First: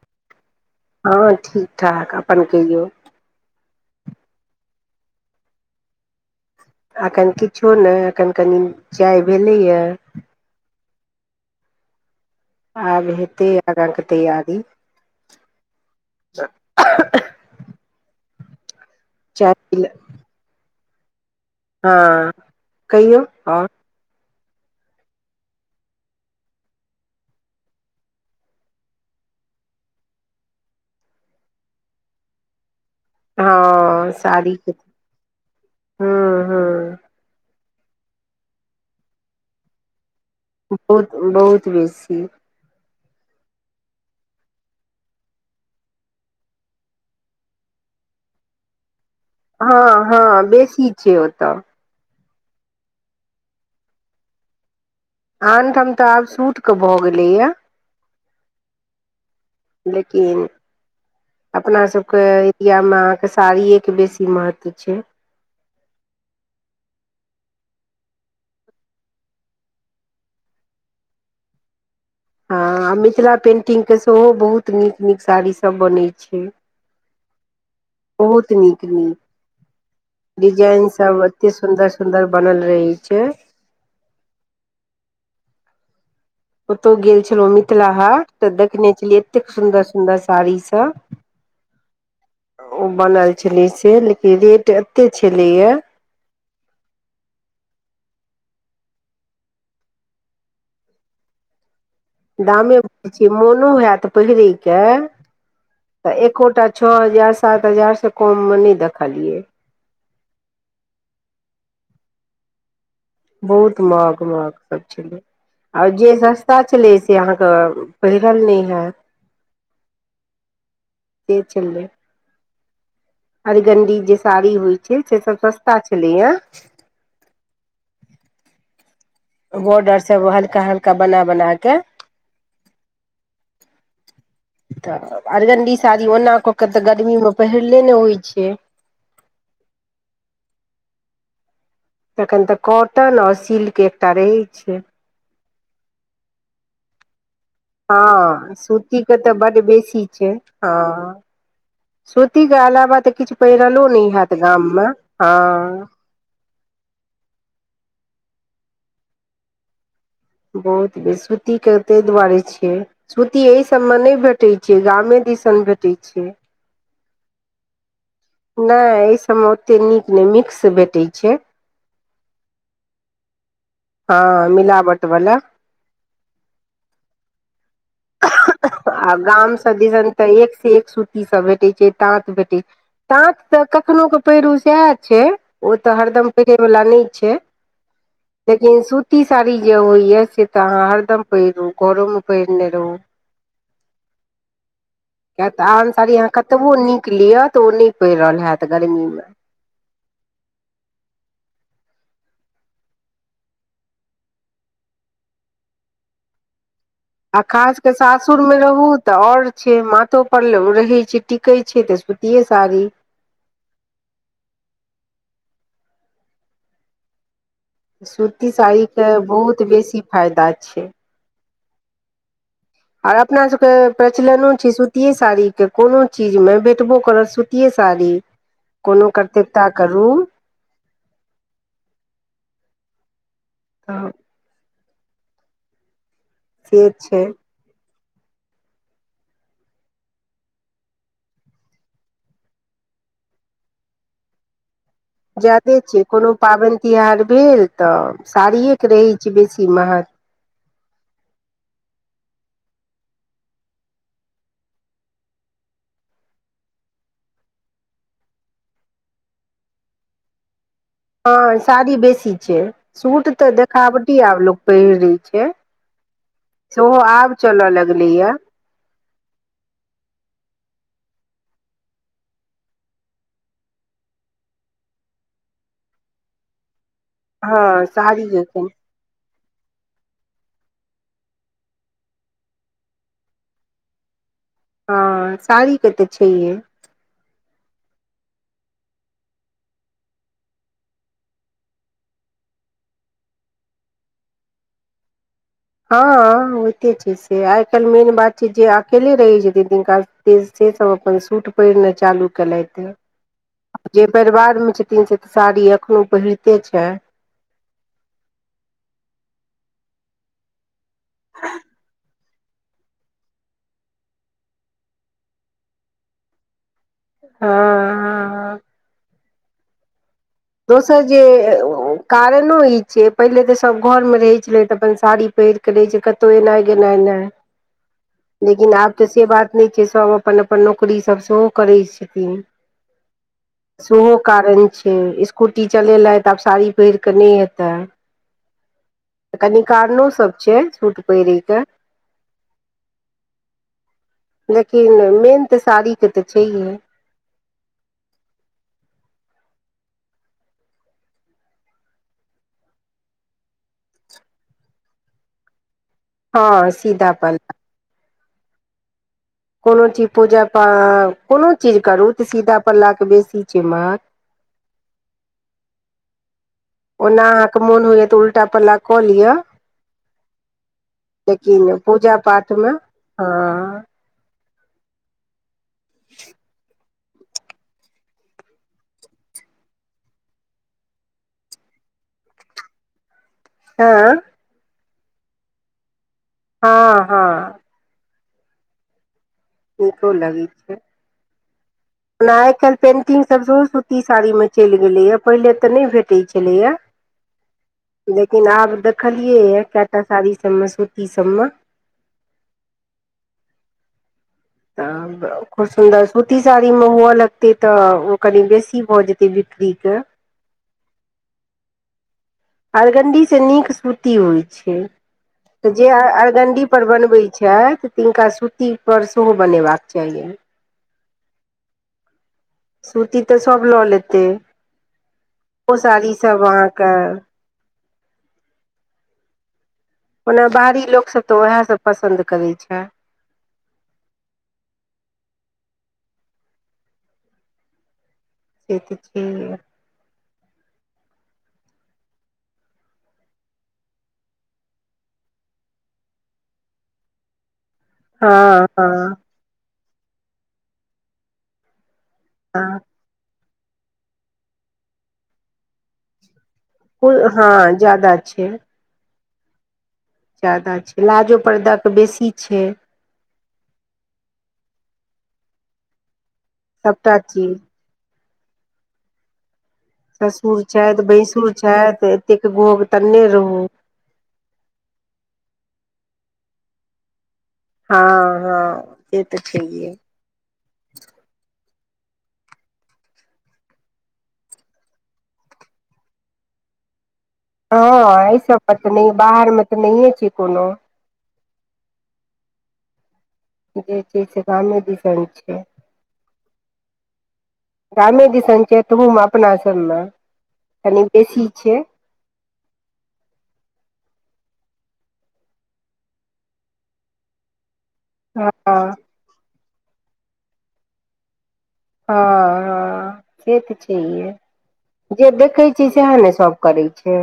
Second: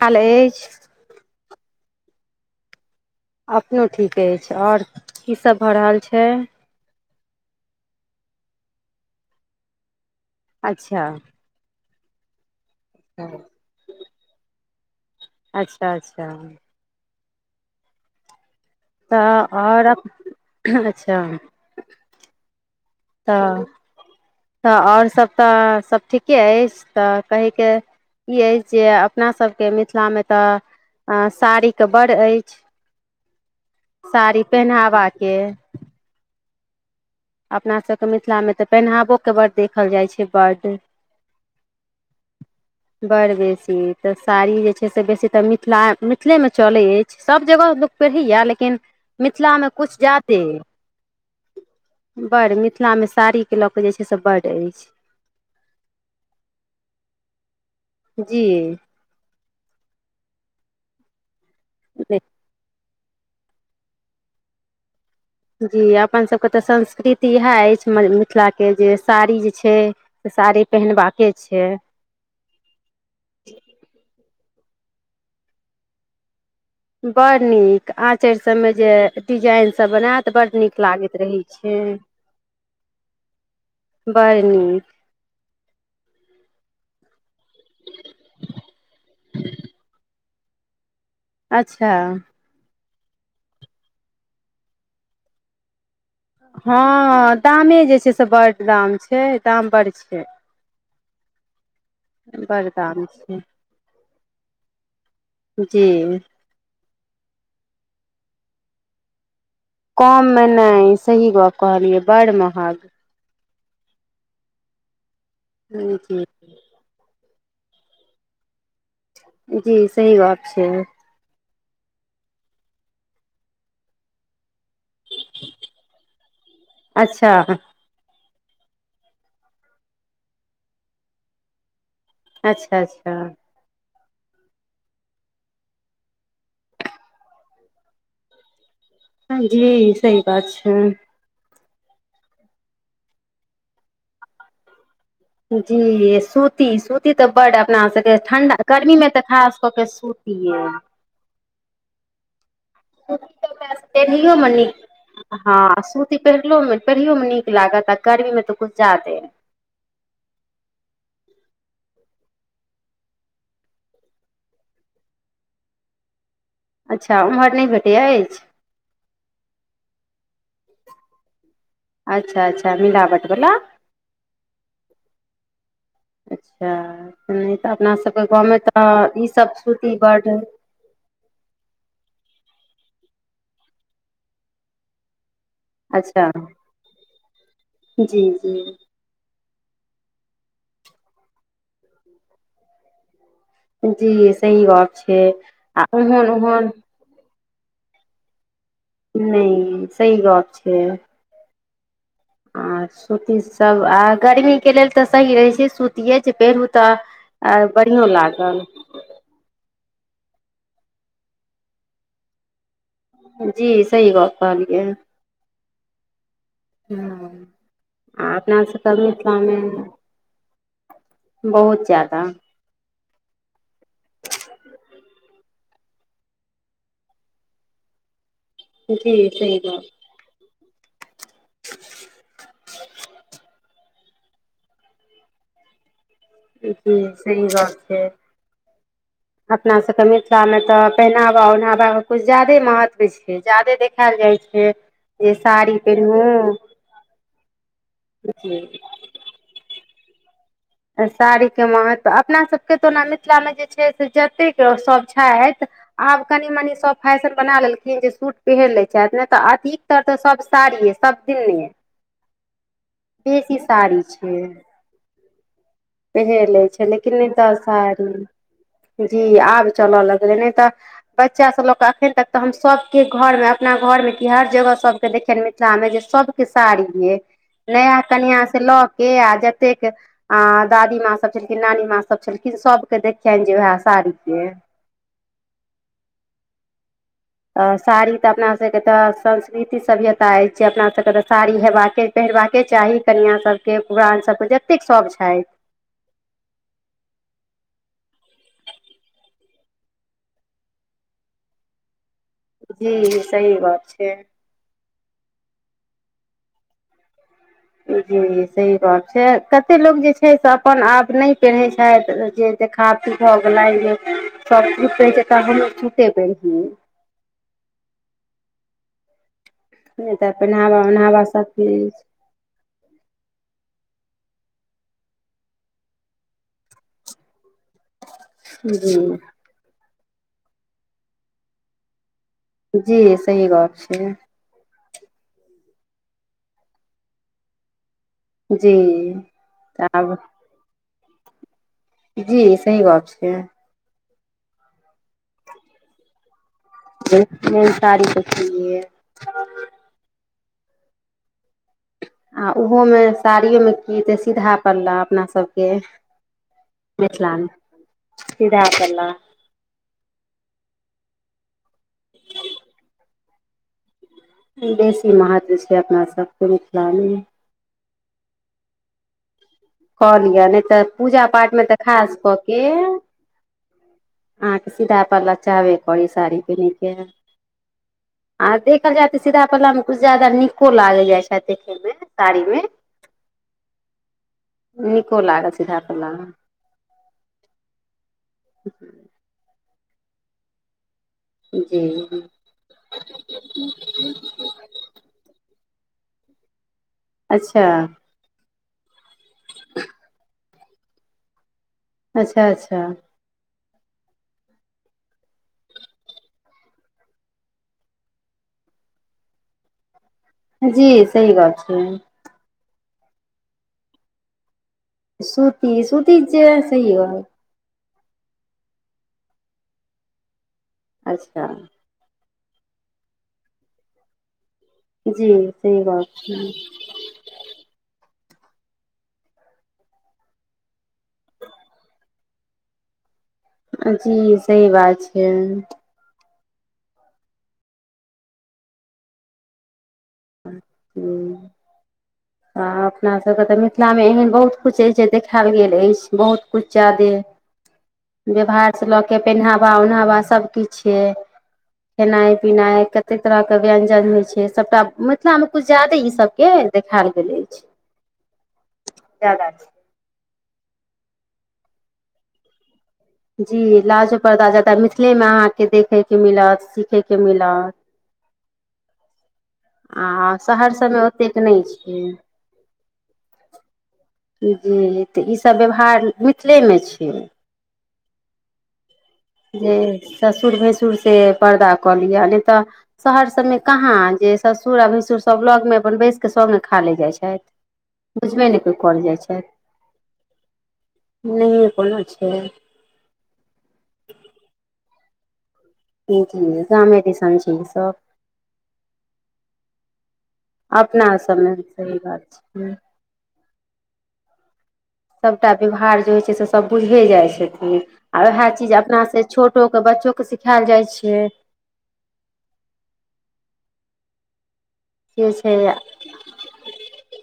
College हँ ठीक ठाक अपन कहियौ अपनो ठीक अछि छै आओर कीसभ भऽ रहल छै एखन किछो नय एखन कनी चाय भेलैए अच्छा आब हेतै आगा के तैयारी अच्छा अच्छा तऽ चाय पी आओर ल- अच्छा हँ कहियौ तऽ आओर तऽ आओर सभ तऽ सभ ठीके अछि तऽ कहयके ई अछि जे अपनासभके मिथिलामे तऽ आ साड़ीके बड़ अछि हँ साड़ी सारी के पहिनावाके तऽ हँ हुँ अपना सबके मिथिला मे तऽ पहिनावो के बड़ देखल जाइ छै बड्ड बहुत बहुत बेसी बड़ बेसी तऽ साड़ी जे छै से बेसी तऽ मिथिला मिथिलेमे चलै अछि सभ जगह लोक सही या लेकिन मिथिलामे हँ कुछ जादे हँ बेसी छै ओतऽ बड़ मिथिलामे साड़ीके लऽ कऽ जे छै से बड्ड अछि आनठाम तऽ आब सूट के भऽ गेलैया जी लेकिन अपना सबके एरियामे अहाँ के साड़िये के बेसी महत्व छै जी अपनसभके तऽ संस्कृति इएह अछि मिथिलाके जे साड़ी जे छै तऽ साड़ी पहिनबाके छै हँ आ मिथिला पेन्टिंगके सेहो बहुत नीक नीक साड़ीसभ बनैत छै बड़ नीक आंचर बहुत सब मे नीक जे नीक डिजाइन सब बनायत बड़ नीक लागैत खूब रहै एते छै सुन्दर सुन्दर बनल रहै छै बड़ नीक ओतौ गेल छलौं मिथिला हाट तऽ देखने छलियै एतेक सुन्दर सुन्दर साड़ी सब अच्छा ओ बनल छली से लेकिन रेट एते छलेया हँ दामे जे छै से बड़ दाम छै दाम बड़ छै [inaudible] बड़ दामे दाम बड्ड छै मोनो हैत पहिरेके तऽ जी एकोटा छौ हजार सात हजार से कोममे नय देखलियै कोम मे नय सही गप कहलियै बड़ महग बहुत महंग महंग सब छेलै आर जे जी सस्ता छलै से अहाँके पहिरल नय हैत। जी सही बात छै के छेलै अरगण्डी जे साड़ी होइत छै से सब सस्ता छलैए अच्छा बोर्डरसब हल्का हल्का बना बना कऽ अच्छा अच्छा तऽ अरगणडी साड़ी ओना कऽ के तऽ गर्मीमे पहिरले नहि होइत छै हँ जी सही बात छै तखन तऽ कॉटन आओर सिल्क एकटा रहै छै जी सूती सूती तऽ बड अपना सबके हँ ठंडा गर्मी मे सूतीके तऽ खास बड्ड कऽ के बेसी छै सूतिये हँ सूतीके अलावा तऽ सूती किछु हमरा पहिरलो नहि हैत गाममे हँ पेरलो मे पढ़िययो मे नीक लागत आ गर्मी मे तऽ कछु जादे बहुत बे सूतीके ताहि दुआरे छियै सूती एहिसभमे नहि भेटैत छैै गामे दिसन भेटैत छै अच्छा ओम्हर नहि भेटैत अछि नहि एहि सभमे ओतेक नीक नहि मिक्स भेटै छै अच्छा अच्छा मिलावट बला हँ मिलावट बलाा अच्छा नहि तऽ अपना सबके गाम में आ तऽ ई सब गाम सूति दिसन बड़ एक सऽ एक सू इ सब भेटैत छै ताँत भेटै छै ताँत तऽ कखनो कऽ पहिरू सएह छै ओ तऽ अच्छा हरदम परे वालला नहि छै जी जी लेकिन सुत सुती साड़ी जे होइ या से तऽ अहाँ हरदम पहिरु घरो में पहिरने रहु जी सही गप छै कियाकि आ आन साड़ी ओहन आहाँ ओहन कतबो निक लिय तऽ नऽ पहिरहल हैत गर्मी मे नहि सही गप छै आ सूतीसभ आ गर्मीके लेल तऽ सही रहैत छै स सुतिए जे पेहरू तऽ आ खास कर बढ़ियो सासुर मऽ लागल रहू तऽ और छै माथो पर रहे छै टिके छै ते सुूते साड़ी जी सही बात कहलियै हू सूती साड़ी के बहुत बेसी फायदा छै। बहुत ज्यदा आर अपना सबके प्रचलनो छै सुतीेये साड़ी के। कोनो चीज में भेटबो करत सुतीेये साड़ी। कोनो जी सही कर्तव्यता गप करू [unintelligible] से जी छै सही गप छै। अपना सबके मिथिला में तऽ पहिनावा ओढावा कऽ कुछ जादे महत्व छै। जादे देख खायल जाइ छै। जे जादे साड़ी छिये। पेन्हू कोनो पाबनि तिहार भेल तऽ जी साड़िए के रहैत छै बेसी महत्व। साड़ी के महत्व अपना सभके तऽ ओना मिथिलामे जे छै से जतेक सभ छैथ। आब कनि मनी सब फैशन बना लेलखिन जे सूट पेहन लै छथ नै तऽ अधिकतर तऽ सब साड़िये। सब हँ दिने साड़ी बेसी छै। सूट तऽ बेसी साड़ी देखावटी आब लोक पहिरै छै। पेहेर लै छै सेहो लेकिन नहि आब तऽ चलऽ साड़ी, लगलैया जी आब चलऽ लगलै नहि तऽ बच्चा सब लोग कऽ अखीन तक तऽ हम सबके घर में अपना घर में कि हर जगह सबके देखियनि मिथिलामे जे सब, साड़ीये। हँ नया साड़ी कनिया के से लऽ के आ जतेक, आऽ दादी माँ सब छेलखिन, नानी माँ सब छेलखिन, सबके देखियनि जे उहै साड़ीये। हँ साड़ी के तऽ छैहे। अ साड़ी तऽ अपना स के तऽ संस्कृति सभ्यता अछि। से अपना सभके तऽ साड़ी हेबाके, पहिरबाके चाही, कनियाँ सभके, पुरान सभके जतेक सब छै। हँ होइते छै से। आइ काल्हि मेन बात छै जे अकेले रहि जेतै जिनका से सब अपन सूट पहिरनाय चालू केलथि। जी सही गप जे छै परिवार मे छथिन से, साड़ी एखनो पहिरते छै। जी जी सही बात छै। कते लोक जे छै से अपन आप नय पेरहै छैथ जे, देखावटी भऽ गेलै जे सब सूट पहिरे छै तऽ हमहूँ सूटे पहीरेति। हँ हँ नहि तऽ पेनावा दोसर जे ओनावा सब चीज। कारणो ई छै, पहिले तऽ सभ घरमे रहैत छलै तऽ अपन साड़ी पहिर कऽ रहैत छै, कतहु एनाइ गेनाइ नै। लेकिन जी आब तऽ से बात, नय छै। सभ अपन अपन नौकरी सभ सेहो करैत छथिन। जी, सहीये गप्प सेहो छै। कारण छै, स्कूटी चलेलैथ तऽ अब साड़ी पहिर कऽ नय हेतै। जी कनी तऽ कारणो आब सब छै सूट पहिरे के। जी सही गप्प छै। लेकिन मेन तऽ साड़ी के तऽ छैहे। मेन सारी तऽ छैहे। आ उहो मे साड़ियो मे की हेतै सीधा पल्ला अपना सभके। हँ सीधा मिथिला मे पल्ला सीधा पल्ला। कोनो चीज, पूजा पाठ, कोनो चीज करू तऽ सीधा पल्ला के बेसी छै महत्व। बेसी महत्व छै अपना सबके। मिथिलामे ओना अहाँ के मोन होइए तऽ उल्टा पल्ला कऽ लिअ। कऽ लिए। नय तऽ पूजा पाठ मे तऽ लेकिन खास पूजा कऽ के, पाठमे हँ अहाँ के सीधा पल्ला चाहबे करी, साड़ी पेनहै के। आ देखल जाय तऽ सीधा पल्ला मे कुछ ज्यादा नीको लागय जाय छैथ देखै मे। सारी मे। ऐं नीको लागत सीधा पल्ला हँ हँ [inaudible] [unintelligible] भुखो लगै छै। जी ओना आइ काल्हि पेन्टिंग सभ सेहो सूती साड़ी मे चलि गेलैय। पहिले तऽ नहि भेटैत छलैए। अच्छा लेकिन आब देखलियै ये कएटा साड़ी सभमे सूती सभमे अच्छा अच्छा तब खूब सुन्दर सूती साड़ी मे हुअ लगतै तऽ ओ कनी बेसी भऽ जेतै बिक्री के जी सही बात छैै। अरगण्डीसँ नीक सूती होइ छै तऽ सूती जे सूती जे अरगण्डी पर सही बनबै गप छथि तिनका सूती पर सेहो बनेबाक चाहियनि अच्छा सूती तऽ सभ लऽ लेते जी ओ सही बात साड़ी सभ छै अहाँक ओना बाहरी लोकसभ तऽ ओएह सभ पसन्द करै छै जी सही बात छै से तऽ छै हे हूं आ अपना सभ के तऽ मिथिला मे एहन बहुत किछ अछि जे देखायल गेल अछि बहुत किछ जादे हँ व्यवहार से लऽ हँ के पेनहावा उनहावा सब किछे खेनाइ हँ पिनाइ क ते तरह के व्यञ्जन होइ छै सभटा मिथिला मे कुछ जादे ई सभके हँ जादा छै जादा छै जादा छै लाजो परदा तऽ बेसी छै जी लाजो पर्दा जादा मिथिले मे अहाँके देखय के मिलत सीखय के सभटा चीज मिलत आ ससुर शहर छथि सबमे ओतेक भैंसुर नहि छै छथि एतेक घोग तनने रहू जी तऽ ई सभ व्यवहार मिथिले मे छै हँ हँ से तऽ जे छैहे ससुर भैंसुर से पर्दा कऽ लिअ नय तऽ शहर सभ मे काहाँ जे ससुर आ भैंसुर सभ लग मे अपन बैस के सभ ने खा लय जाय छथि हँ ऐह बुझबे सभ नहि कोइ पर त कर नय जाइ बाहर मे तऽ नहिए छै कोनो नहिये कोनो छै जे छै से गामे दीसन छै गामे दिसन छै ई सभ गामे दिसन के तहूमे अपना सभ मे अपना सभ मे सही बात छै सभटा व्यवहार जे होइ छै से सभ बुझिये जाइ छथिन आ वएह हँ चीज हँ अपना से छोटो के बच्चो के सिखायल जाइ छियै हँ हँ से तऽ छहिये जे देखै छी सएहे ने सभ करै छै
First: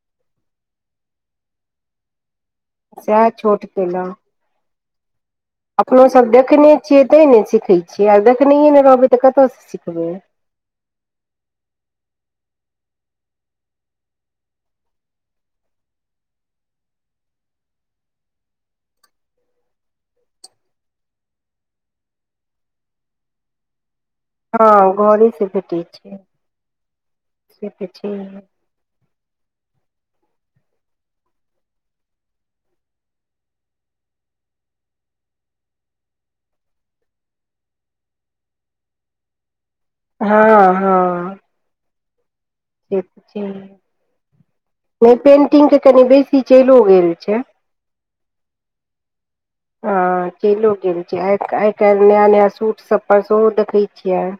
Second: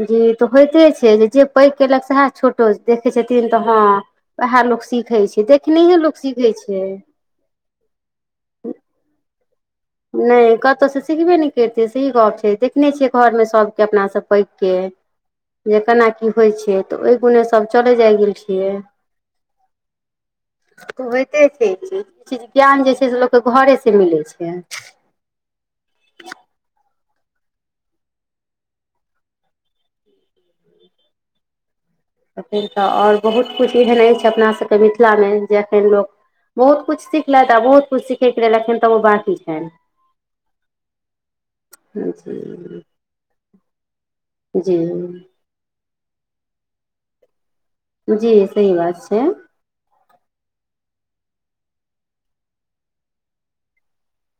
जी तऽ होइते छै जे जे पैघ कयेलक सएह छोटो देखै सएह छथिन तऽ छोट हँ केलहुँ वएह लोक सीखै छै देख अपनो सभ देखने छियै तैं ने सीखै छियै आ देखने नय रहबै तऽ कतयसँ सिखबै नय कतौह से सिखबे ने करतेै सही गप छै देखने छियै घर मे सबके अपना सं पैघ के जे केना की होइ छै तऽ ओहि गुणे सब चलै जाय गेल छियै होयइते छै ई चीज ई चीज ज्ञान जे छै से लोक के घरे से मिलै छै हँ घरे से भेटै छै से तऽ छैहे [inaudible] एखन तऽ आओर बहुत किछु एहन अछि अपना सभ के मिथिला मे जे एखन लोक बहुत कुछ सिखलथि आ बहुत कुछ सिखयके लेल एखन तबोऽ बाकी छनि हँ हँ अछ [unintelligible] से तऽ छैहे नय जी पेन्टिंग के कनि बेसी चैलो गेल छै जी सही बात छै हँ चैलो गेल छै आइ आइ काल्हि नया नया सूट सभ पर सेहो देखै छियै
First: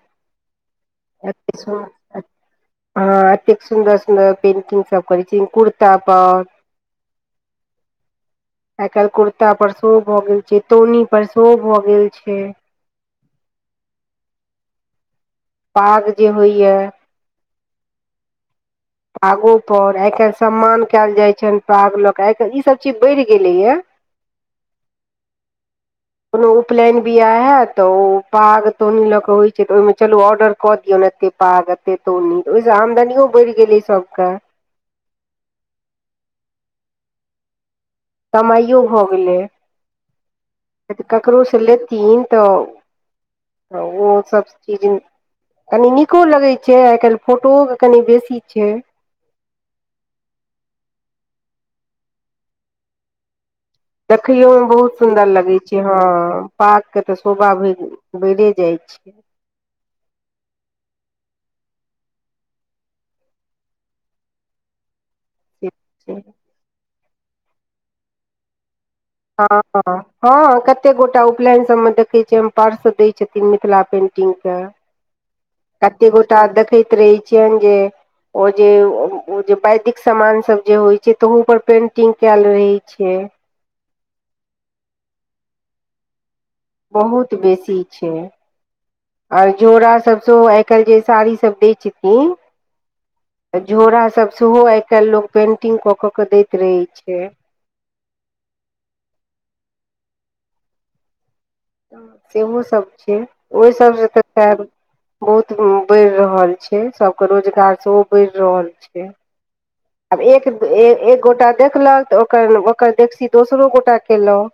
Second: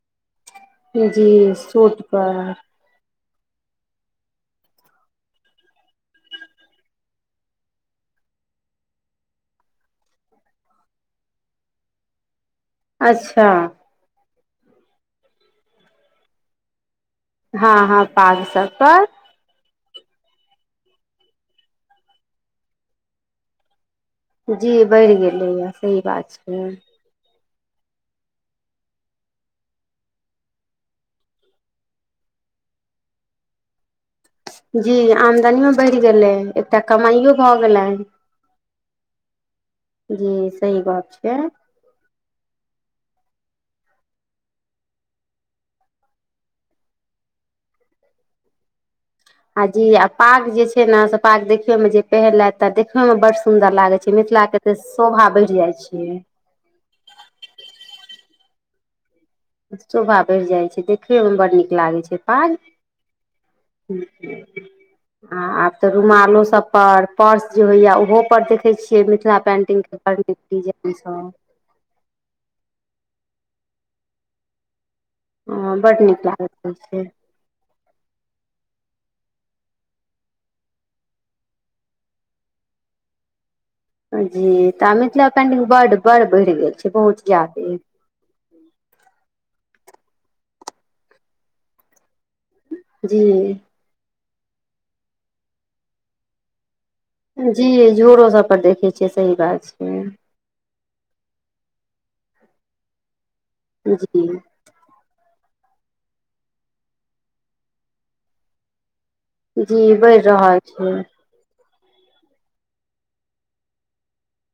जी एते सूट सुन्दर पऽ हँ अतेक सुन्दर सुन्दर पेंटिंग सब करै छी कुर्ता पऽ [unintelligible] आई काल्हि कुर्ता पर सेहो भऽ गेल छै तौनी पर सेहो भऽ गेल छै अच्छा पाग जे होइया हँ हँ पाग सब पऽ आ ओई पर आई काल्हि सम्मान कयल जाय छनि पाग ल के आई काल्हि ई सब चीज बढ़ि गेलैया जी बढ़ि गेलैया सही बात कोनो छै उपलनि बियाह हयत तऽ ओ पाग तौनी लऽ के होइ छैऽ ओहिमे चलू ऑर्डर कऽ दियौ एते पाग ओत्ते तौनी ओहिसँ आमदनीयो बढ़ि गेलै सबके जी आमदनियो बढ़ि गेलै एकटा कमाइो भऽ गेलनि कमाइयो भऽ गेलै जी सही गप छै ककरो से लेथिन तऽ त ओ सब चीज कनी नीको लगै छै आइ काल्हि फोटोओे कनि बेसी छै आ जी आ पाग जे छै ने से पाग देखे मे जे पहिरलत त देखे मे बड सुंदर लागैछ देखैयो मे बहुत सुन्दर लगे छै हँ पाग के तऽ शोभा भ बैरे जाय छै शोभा बढ़ि जाइ छै देखय मे बड्ड नीक लागति छै पाग ह आ आब तऽ छै रूमालो सब पर पर्स जे होइया ओहो पर देखे छियै मिथिल हँ हँ कते गोटा उपनयन सभ मे देखै छियनि पर्श दय छथिन मिथिला पेंटिंग के सब बड कते नीक गोटा लागैत देखति रहै छियनि जे ओ जे ओ जे वैदिक सामान सभ जे होइ छै तहू पर पेन्टिंग केऽल रहै छै जी तऽ मिथिला पेंटिंग बड बड़ बढ़ि गेल छै बहुत बेसी ज्यादे छै आर झोड़ा सब सेहो आइ काल्हि जे साड़ी सब दय छथिन जी झोरा सब सेहो आई काईल लोग पेंटिंग क क दति रहै छै जी झोरो सब पर देखै छियै सही बात छै सेहो सभ छै ओहि सभसँ जी तऽ [unintelligible] बहुत बढ़ि रहल छै सबके रोजगार सेहो बढ़ि रहल छै जी बढ़ि आब एक रहल छै एक गोटा देखलक तऽ ओकर ओकर देखसी दोसरो गोटा केलऽ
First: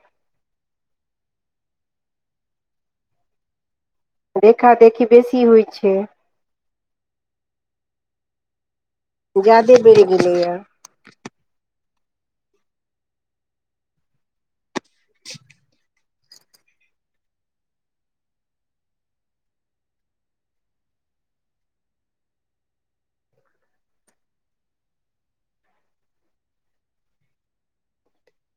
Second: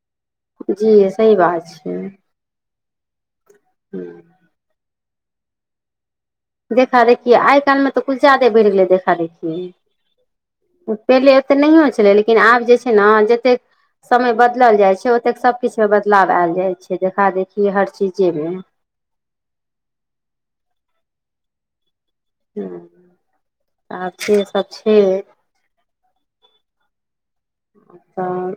जी सही बात छय हूँ देखा देखी बेसी होइ छै देखा देखि आइ काल्हि मे तऽ कुछ जादे बढ़ि गेलै देखा देखि ज्यादे बढ़ि गेलैया पेहले ओतेक नयहो छलै लेकिन आब जे छै ने जते समय बदलल जाय छै ओते सब किछ मे बदलाव आयल जाय छै देखा देखी हर चीजे मे ह आ से सब छियै हं